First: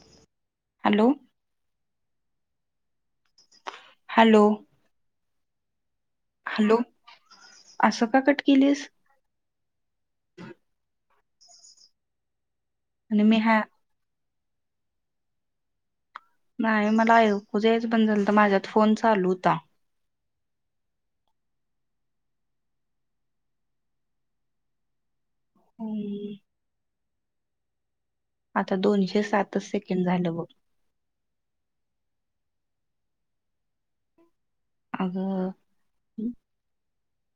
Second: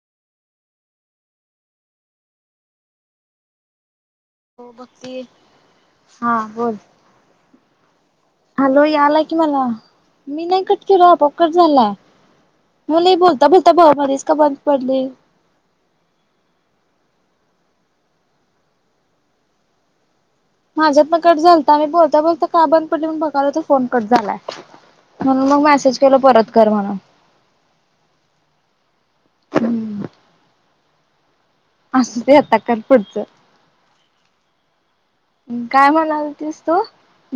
[inaudible] Hello. Hello हो बघते. हा बोल. हॅलो असं का कट [inaudible] हॅलो केलीस यालाय कि मला मी नाही कट के र प ट झाला मुले आणि मी बोलता हा बोलता ब मध्येच का बंद पडले नाही मला ऐकूेच बनल तर माझ्यात फोन चालू होता माझ्यात ना कट झालता मी बोलता बोलता का बंद पडलीण बघायला तर फोन कट झालाय म्हणून मग मेसेज केल हम्म, परत कर म्हणून आता दोनशे सातच सेकंड झालं व असं ते आता का पुढचं अगं काय म्हणाल तस तू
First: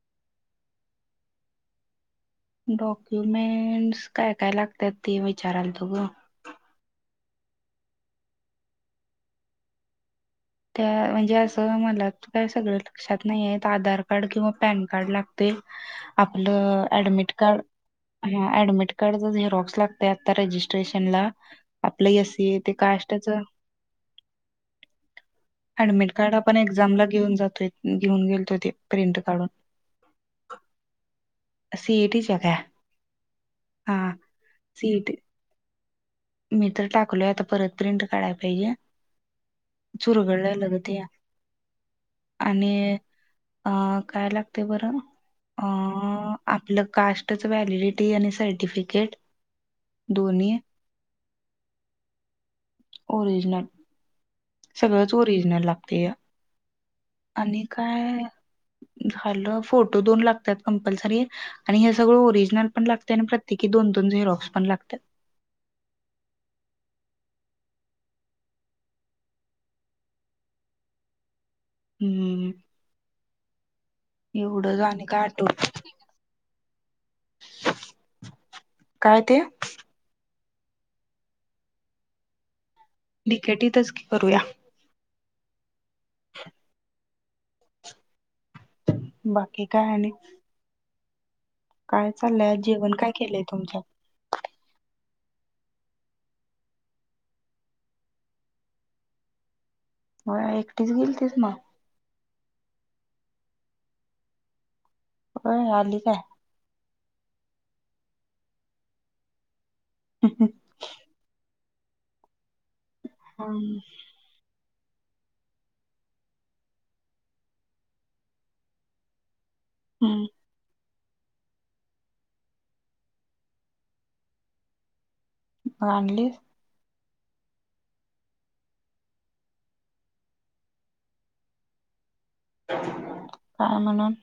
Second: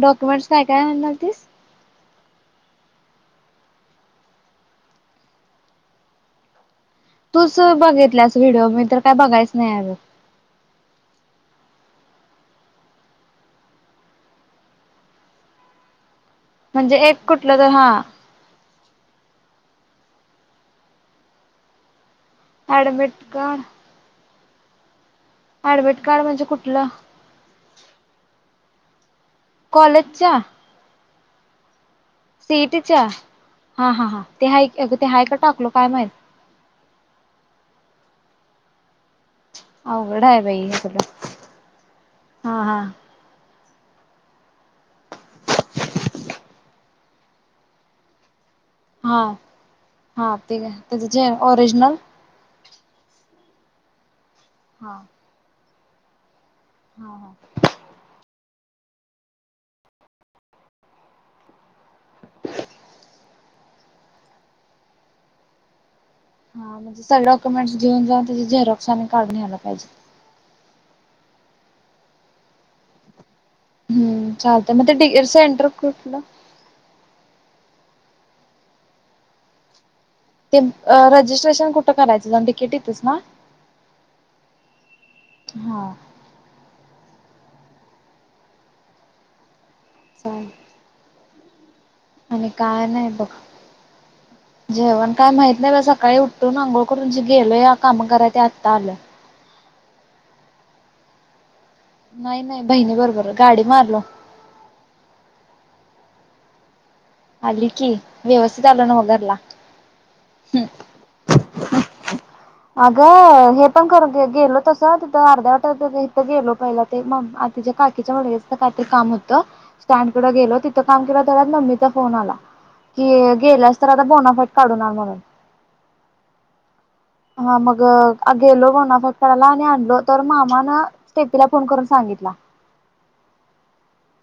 डॉक्युमेंटस काय काय म्हणाल तस डॉक्युमेंटस काय काय लागतात ते विचारायला तु ग तूच बघितलास व्हिडिओ मी तर काय बघायच नाही अर त्या म्हणजे असं मला काय सगळ लक्षात नाहीय आधार कार्ड किंवा पॅन कार्ड लागतय ड म्हणजे एक कुठलं कार तर हा कार आ्रेश आप का admit card admit admit card म्हणजे आपण कुठलं? एक्झाम ला घेऊन जातोय घेऊन गेो प्रिंट काढून कॉलेजच्या सीईटीच्या काय सिटीच्या हा हा हा ते हायक ते सीईटी हायक टाकलो काय माहित मी तर टाकलोय आता परत प्रिंट काढायला पाहिजे अवघड आहे बाई चुरगडायला हे लगत या सगळं हा आणि हा अ काय लागते बरं अ आपलं कास्टच व्हॅलिडिटी आणि साड हा हा ते त्या जे ओरिजनल ओरिजनल हा सगळंच ओरिजिनल लागते या हा हा आणि काय झालं फोटो दोन लागतात कंपल्सरी आणि हे सगळं ओरिजनल पणत आणि प्रत्येोन रॉक्स पण लागतात हा म्हणजे सगळे डॉक्युमेंट्स घेऊन जाऊन त्या झेरॉक्स आणि काढून्यायला पाहिजे हम्म हं चालत एवढं मग ते आणि काय डिग्रीचं आठव सेंटर कुठलं? काय ते? रजिस्ट्रेशन कुठं करायचं तिकिटे? बिकेटीतच की करूया हा. [inaudible] बाकी काय आणि. चालेल काय आणि चाललंय जेवण नाही काय बघ केलंय तुमच्यात? जेवण काय माहित नाही बाई सकाळी उठून अंघोळ करून जे गेलो. या काम कराय ते आत्ता आलो. हो एकटीच गेलतीस मग नाही नाही बहिणी बरोबर गाडी मारलो. आली काय? आली की व्यवस्थित आलो ना घरला हहम आग हे पण हम्म करुन गेलो. तसं अर्ध्या वाट इथं गेलो. पहिला ते म तिच्या काकीच्या मुलग्याचं काहीतरी काम होतं. स्टँडकडे गेल तिथं काम केलं. मम्मीच फोन आला कि गेल्यास तर आता बोनाफाईट काढून आन म्हणून आणली? हा मग गेलो बोनाफाईट काढायला आणि आणलो तर मामान स्टेपीला फोन करून सांगितला. काय म्हणून?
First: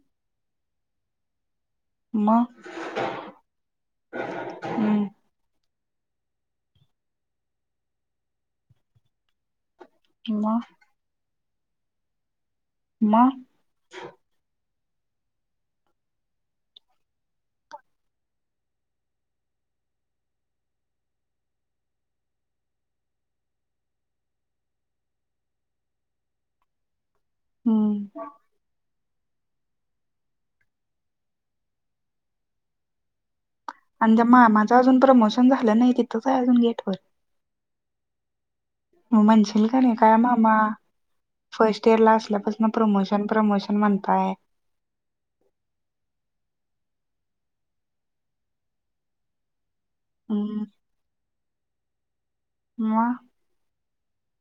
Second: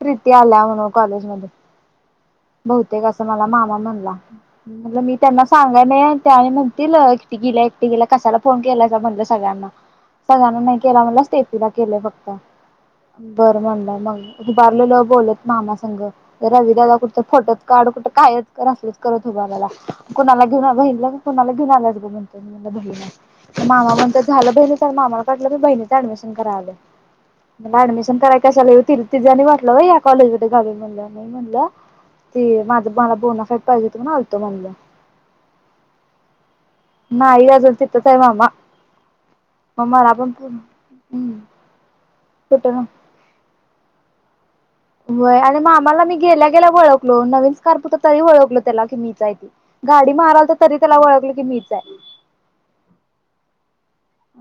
प्रीती आल्या. म्हणून कॉलेज मध्ये मग बहुतेक असं मला मामा म्हणला, म्हण हम्म मी त्यांना सांग का नाही आणि म्हणतील एकटी गेल्या एकटे गेल्या. कशाला फोन केलाचा म्हणलं सगळ्यांना सगळ्यांना मग नाही केला म्हटलं, स्टेपीला केलंय फक्त मग बरं म्हणलंय मग उभारलेलो बोलत मामा संघ रविदादा कुठं फोटोच काढ कुठं काय असलच करत उभ कुणाला घेऊ ब कोणाला घेऊन आ म्हण बण मामा म्हण झा. ब मामाला कटलं की बहिणीच ऍडमिशन कराव. मला ऍडमिशन हम्म कराय कशालातील तिझ आणि म्हटलं या कॉलेजमध्ये घावी मी म्हणलं नाही म्हणलं त माझं मला बोनाफाईट पाहिजे होत म्हणून आणि आलतो म्हणलं मामाच अजून प्रमोशन झालं नाही. तिथंच आहे अजून गेट वर नाहीय अजून तिथच आहे. मामा म्हणशील का मग मला काय? पण मामा हम्म फर्स्ट इयर ला कुठ असल्यापासून ना प्रमोशन प्रमोशन म्हणताय. होय आणि मामाला मी गेल्या. गेला ओळखलो. नवीन स्कार्फ तरी ओळखलो. त्याला की मीच आहे म्हणून गाडी मारालतो हम्म, तरी त्याला वळकलं की मीच आहे. मग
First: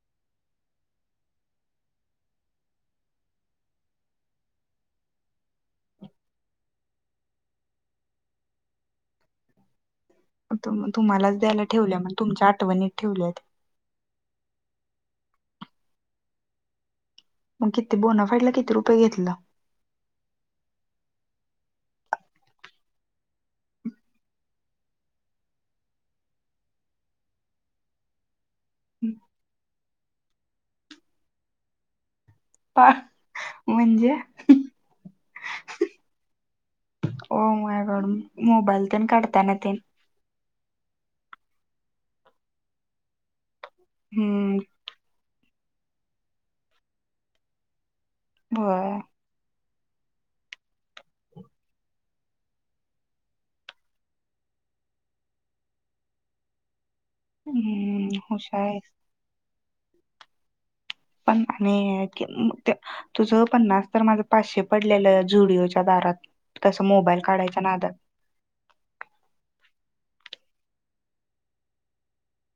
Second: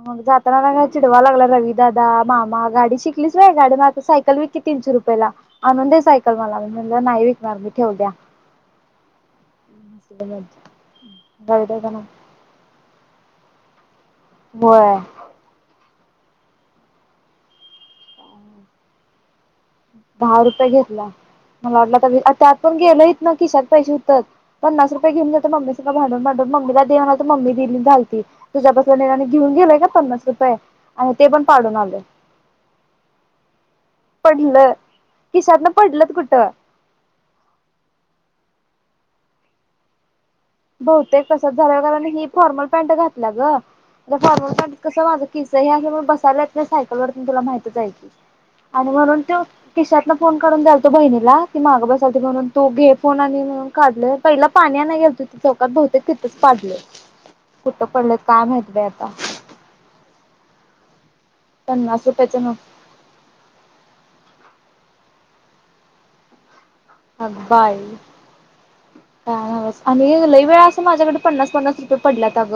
मग जाताना चिडवाला लागला. रवी दादा, मामा गाडी शिकलीच होय नाही गाडी मग सायकल विक. तीनशे रुपयाला अनून दे सायकल मला, मी म्हणल नाही विकणार मी ठेवल्या. [inaudible] [unintelligible] तुम्हालाच द्यायला ठेवलं. मग तुमच्या आठवणीत ठेवल्यात. बर. मग किती बोण फेडला? किती रुपये घेतला? दहा रुपये घेतला. मला वाटलं तर त्यात पण गेलंत ना किशात पैसे होते पन्नास रुपये घेऊन गेले. मम्मीस भांडून भांडून मम्मीला दे म्हणल तर मम्मी दिना झाली. तुझ्यापसल्या निळ्यान घेऊन गेलंय का? पन्नास रुपये आणि ते पण पाडून आले. प म्हणजे? किशातनं पडले कुठ? ओ माय गॉड मोबाईल तून कढताना त बहुतेक कसात झा कारण ही फॉर्मल पॅ्ट घातला ग फॉर्मल हम्म पॅ्ट कस माझं. कि हे बसायला येत नाही सायकल वरतीून तुला माहती जाय क आणि होय म्हणून ते किशाततला फोन काढून द्यायतो बहिणीला ती माग बसावती म्हणून तो घे फोन आणि म्हणून काढले पहिला पाणी चौकात बहुतेक तिथंच पाडलं. कुठं पडलं हम्म काय हुशार माहित आहेस आहे आता पण पन्नास रुपयाचं नोट तुझ पन्नास तर माझ. पाचशे पडलेलं जुडिओच्या दारात तसं मोबाईल काढायच्या अगबाई नादात का बस आणि लई वळा माझ्याकडे पन्नास पन्नास रुपये पडं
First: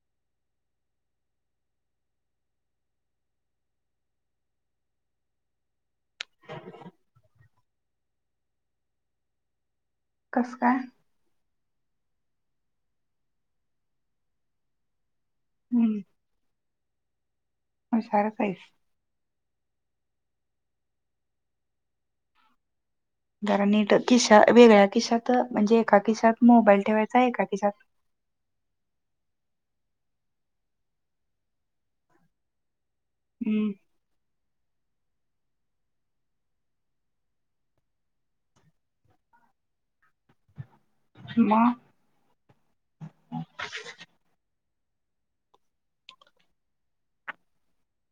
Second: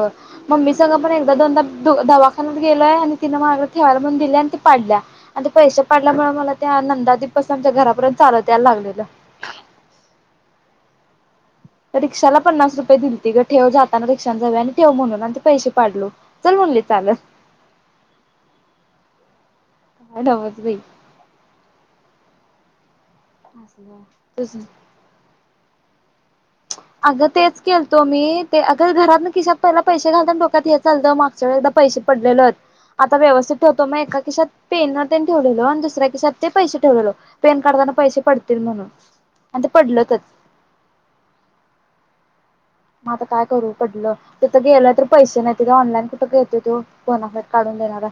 मम्मी स पण एकदा दोदा दवाख्यात गेलय आणि त मा ठेवायला म्हणून दि आणि त पाडल्या आणि पैश पाडल्यामुळे मला त्या नंदा दिवपस आमच्या घरापर्यंत चाल त्याला लागलेलं. कस काय? रिक्षाला पन्नास रुपये दितीलती गं ठेव जाताना रिक्षा जावे आणि ठेव म्हणून पैसे पाडलो चल म्हणले चाल. हशार सईस ह नमज नाही. नीट किश तुझ वेगळ्या किशात म्हणजे एका किशात अगं तेच केलतो मी ते अगं घरात नक्की शकतो. पहिला पैसे घालतना ो्यात हे चालत मागच्या एकदा पैसे पडलेलत. आता व्यवस्थित हम्म ठेवतो मग एका किशात पेन ठेवलेलो आणि दुसऱ्या किस पैसे ठेवलेलो पॅन कार्डाना पैसे पडतील म्हणून आणि ते पडल तर मां मग आता काय करू पडलं. गेलं तर पैसे नाही का ऑनलाईन कुठं घेते बोनाफाईट काढून देणारा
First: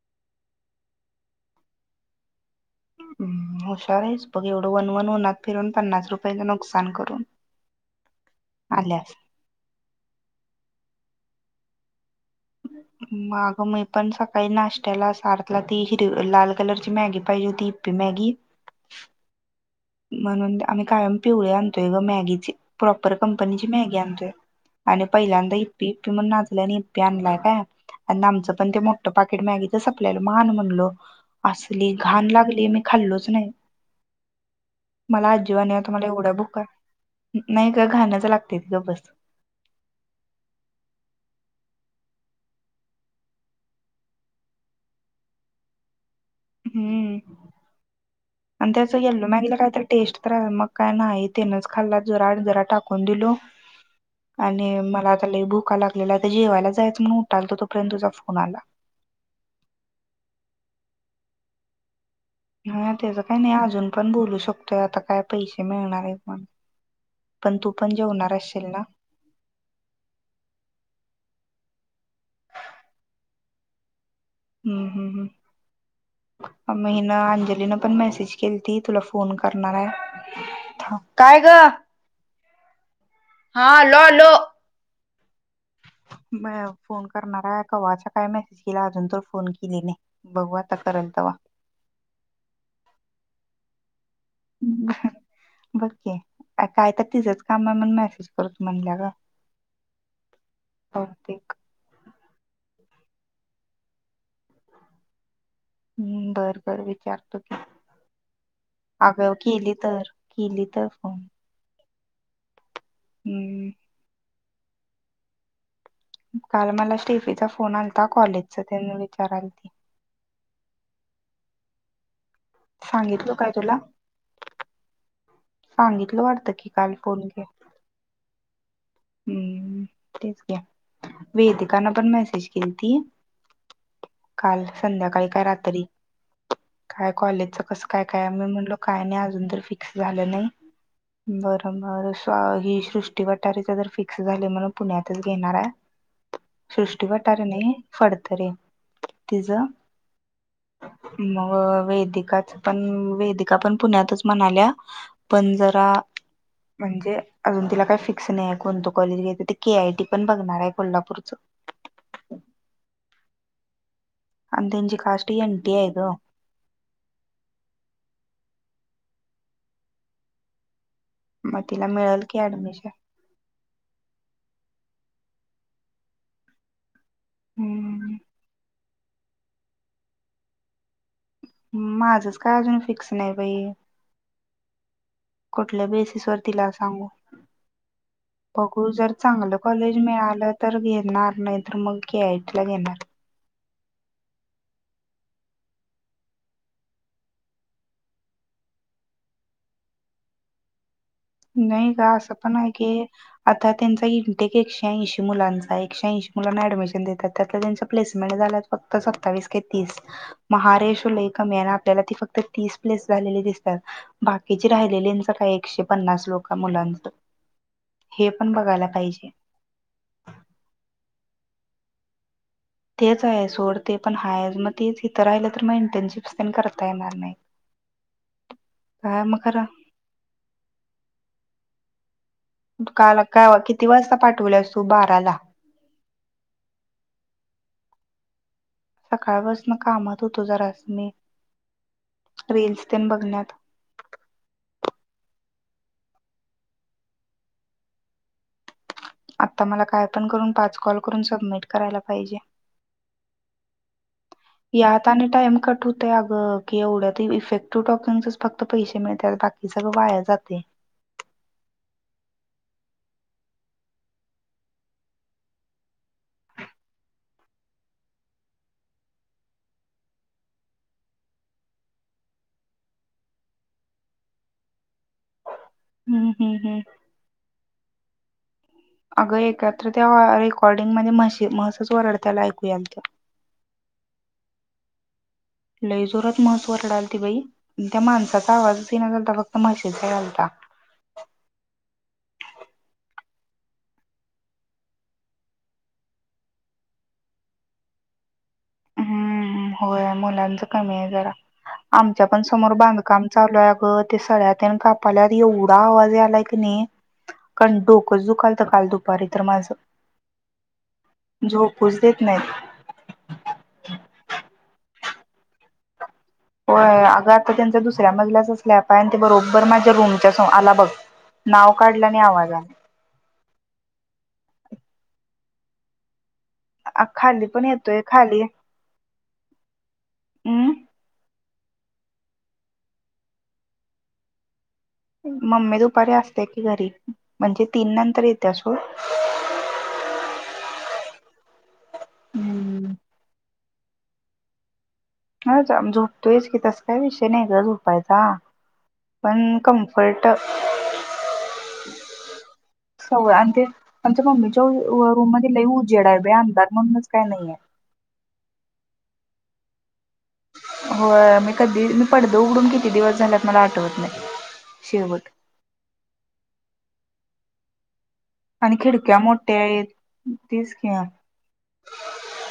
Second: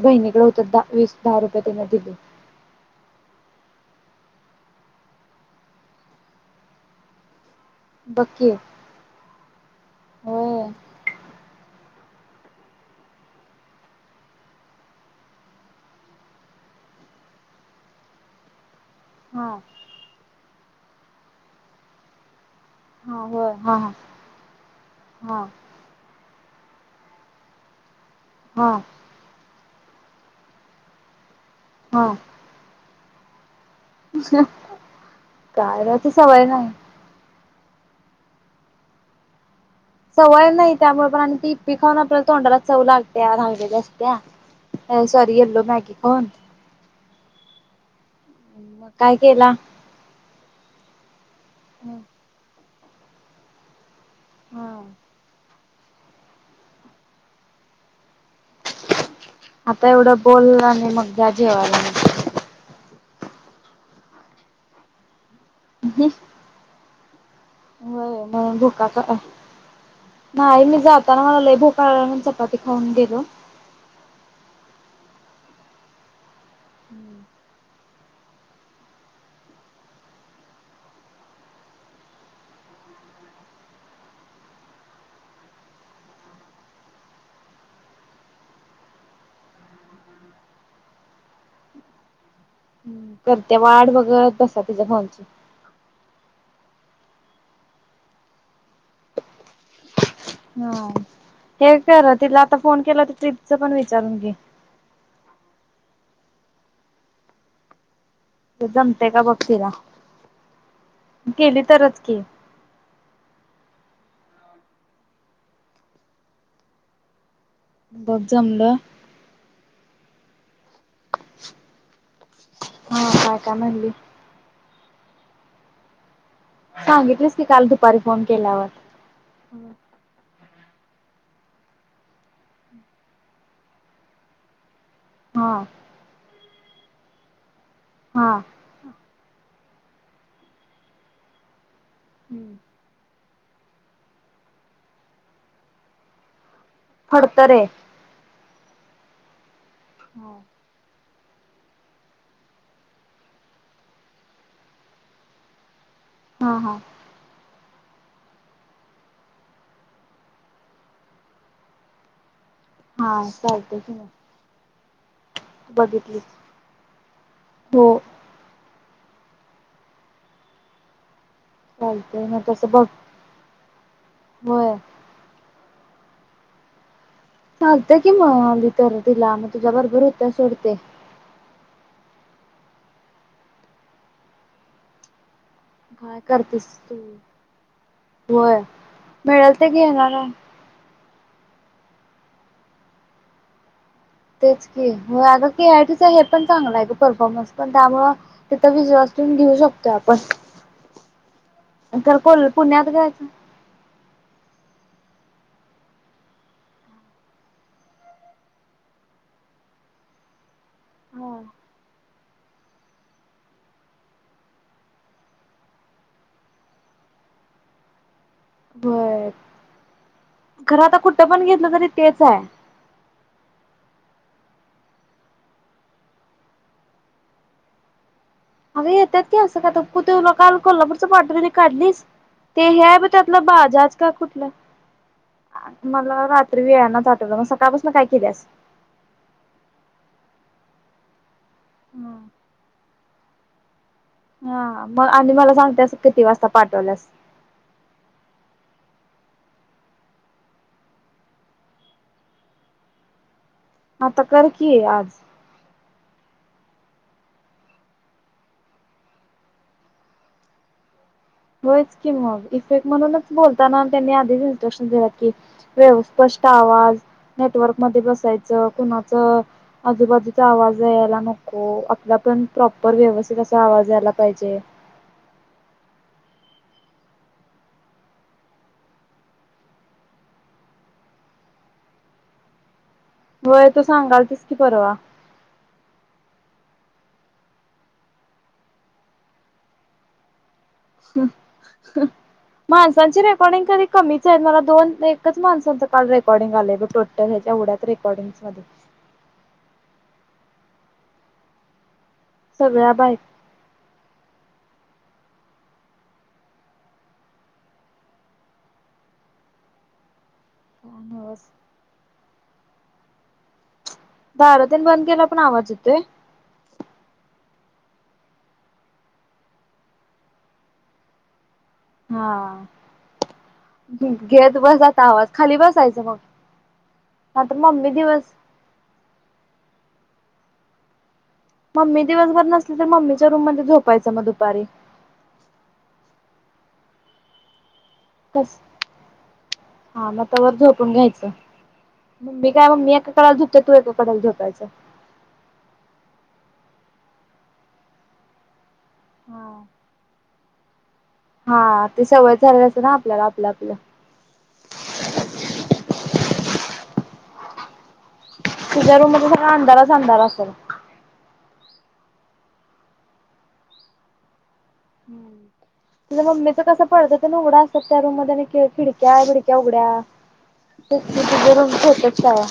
बहिणीकडे होत वीस दहा रुपये त्यांन दिली ह हुशार आहेच बघ एवढं वन वन उनत फिरून पन्नास रुपयांच नुकसान करून बगं की आल्यास होय माग मी पण सकाळी नाश्त्याला सारथला ती हिर लाल कलरची मॅगी पाहिजे ती हिप्पी मॅग हा म्हणून आम्ही कायम पिवळी आणतोय ग मॅगीचे प्रॉपर हा होय कंपनीची हा हा मॅगी आणतोय आणि हा पहिल्यांदा हिप्पी हिप्पी म्हणून पी आणलाय काय आमचं पण हा ते मोठं पाकेट मॅगीच संपल्याला म आन म्हणलो असली हा घाण लागली मी खाल्लोच नाही मला आज जीवान काय र तुम्हाला ती एवढ्या सवय बुखा नाही आहे नाही गं घाणच लागतयं ग बस सवय नाही त्यामुळे पण आणि ती हिप्पी आपल्याला तोंडाला चव लागत्या राहिलेल्या असत्या अ सॉरी एल्लो मॅग खाऊन हम्म आणि मग त्याच काय येल्लो मॅगी केला कायत टेस्ट तर रा मग काय नाही तेनच खाल्ला जरा जरा टाक टाकून दिलो आणि हा मला आता लय भुका लागलेला जेवायला जायच म्हूनन उठाल तो पर्यंत आता एवढं बोल आणि मग जा जेवायला त्याच काही नाही अजून पण बोलू शकतोय आता काय पैसे मिळणार आहे हो मण भोका क नाही मी जाताना म्हणा भोकाळून चपाती खाऊन गेलो हम्म हम् हम् म हन अंजलीनं पण मेसेज केली ती तुला फोन करणार आहे काय ग हा आलो आलो. म फोन करणारा कवा्हाचा काय मेसेज केला अजून तर फोन केले नाही बघू आता करत तवा करते वाढ वगत बसा तिच्या फोनची अ काय तर तिझंच काम आहे म्हण मेसेज करतो म्हणल्या ग ह बहुतेक. हे करत तिला आता फोन केला तर ट्रीप च पण विचारून घे हम्म बर बर विचारतो की. जमतेय का अगं बघ तिला केली तर केली तर फोन गेली तरच की हम्म काल मला स्टेफीचा फोन आलाता बघ कॉलेजचा जमलं त्यां विचारलती हा सांगितलो काय काय तुला म्हणली सांगितलं वाट सांगितलेस की काल दुपारी फोन केल्यावर हम्म तेच वेदिकांन पण मेसेज केली त काल संध्याकाळी काय हा रात्री काय कॉलेजच कस काय काय हा मी म्हणलो काय नाही फिक्स झाल नाही बर मगं सृष्टी वाटारे चा फिक्स झाले म्हणून पुण्यातच घेणार आहे सृष्टी वाटार आहे फडतरे नाही फडतरे तिझ हो मग वेदिकाच पण वेदिका पण पुण्यातच म्हणाल्या पण जरा हा म्हणजे अजून तिला काही फिक्स नाही कोणत कॉलेज घेत तर के आयटी पण बघणार आहे कोल्हापूरच. हा चालतंय कीं. आनी त्यांची काष्ट एन टी हाय ग. हो मग तिला मिळेल चालतय ना की तस बघ ऍडमिशन होय. चालते की हम्म मगली तरर तिला मग तुझ्या बरोबर हित सोडते. माझंच काय अजून फिक्स नाही बाई. कुठल्या काय बेसिसवर करतेस तिला तू सांगू? होय बघू जर चांगलं मिळेल ते कॉलेज घेणार आहे मिळालं तर घेणार. नाही तर मग की आयटला घेणार. तेच की आता के आयटीच हे पण चांगलं आहे का परफॉर्मन्स पण त्यामुळ तिथं [unintelligible] घेऊ शकतो आपण. नाही का तर असं कोल पण आहे पुण्यात की घ्यायचं आता त्यांचा इनटेक श ऐंशी मुलांचा एकशे ऐंशी मुलांना ऍडमिशन देतात त्यात त्यांं प्लेसमेंट झाल्यात फक्तत्तावीस काय तीस. महारेश हा लेखम या ना आपल्याला त फक्त. तर तीस प्लेस झालेली दिसतात बाकीचे राहिलेलीच काय एकशे पन्नास लोक मुलांत. बर खर आता कुठं पण घेतलं तरी तेच हाय. तेच आहे सोड ते पण हाय मग तेच इथं राहिलं तर मग इंटर्नशिप पन करता येणार नाही. रिकामा ऑडिओ अगं येतात की असं का कु तेला काल कोल्हापूरचं पाठपरी काढलीस? ते हे आहे ब काल त्यातलं काय वा- किती बाजाच का वाजता कुठलं? पाठवल्यास तू बाराला मला रात्री वेळ नाच आठवलं मग सकाळपासून काय केल्यास? सकाळ बस ना कामात होतो जरास मी. ऱे तेन बगण्यात. हा मग आणि मला सांगते अस किती वाजता पाठवलंस? आता मला काय पण करून पाच कॉल करून सबमिट करायला पाहिजे. आता कर की आज. याताने टाइम कटू अग की एवढ्या इफेक्टिव्ह टॉकिंगच फक्त पैसे मिळतात बाकी सगळं वाया जाते. रिकामा ऑडिओ हो की मग इफेक्ट म्हणूनच बोलताना त्यांनी आधीच इस्ट्रक्शन दि की व्यवस्थि आवाज नेटवर्क मध्ये बसायच कुणाचं... आजूबाजूचा आवाज यायला नको अला पण प्रॉपर व्यवस्थित असा आवाज यायला पाहिजे. हम्म हम्म हम्म. अगं एकत्र त्या रेकॉर्डिंग मध्ये म्ह म्हहसच वरडत्याला ऐकू अल्ते. वय तो सांगाल तस कि परवा. लई जोरात म्हहस वरडालती बाई त्या माणसाचा. आवाजच घ नाही चालता फक्त म्हशीचा यालता हम्. माणसांची रेकॉर्डिंग कधी कमीच आहे मला दोन एकच माणसांचं काल रेकॉर्डिंग आलंय ब टोटल. एवढ्याच रेकॉर्डिंग स वाले. हम्म होय मुलांच कमी आहे जरा. आमच्या पण समोर सगळ्या बांधकाम चालूय आहे अ गं ते सळ्यात.. त्या कापाला एवढा आवाज यालाय कीं नाई... कारण डोक दुकाल तर काल दुपारी तर माझं. बायका झोपूच देत नाहीत. दारतेन बंद केला पण आवाज येतोय. हो अगं आता त्यांच्या दुसऱ्या मजल्याच स्लॅप असल्या पाय आणि ते बरोबर माझ्या रूमच्या स आला बघ. नाव काढलं आणि हा आवाज आला घे त बसात आवाज खाली बसायच मग. अ खाली नाहीतर पण मम्मी येतोय दिवस खाली. हं. मम्मी दिवसभर नसली तर मम्मीच्या रूम मध्ये झोपायचं मग दुपारी. मम्मी दुपारी असते की घरी म्हणजे.. तीन नंतर येते तस असो हा मग तवर झोपून घ्यायचं मम्मी काय मम् हम्म ममी एका कडला झोपते तू एकाकडला झोपायचं हचम झोपतोयच की तस काही विषय नाही ग झोपायचा पण हा कम्फर्ट हा ते सवय झालेली असते ना स आपल्याला आ आपलं आपलं अज ममी च रूम दि ल उजेडा आहे ब्या दर म्हणूनच काय नाहीये तुझ्या रूम त सगा अंधारच अंारा असेल हो मी कधी मी पडद उघडून किती दिवस झाल्यात मला आठवत नाही शेवट. हम् त मम्मीच कसं पडत तेघडं असत त्या रूम मध्ये आणि खिडक्या बिडक्या मोठ्या आहेत उघड्या तीच की तिे रूम होतच त्याव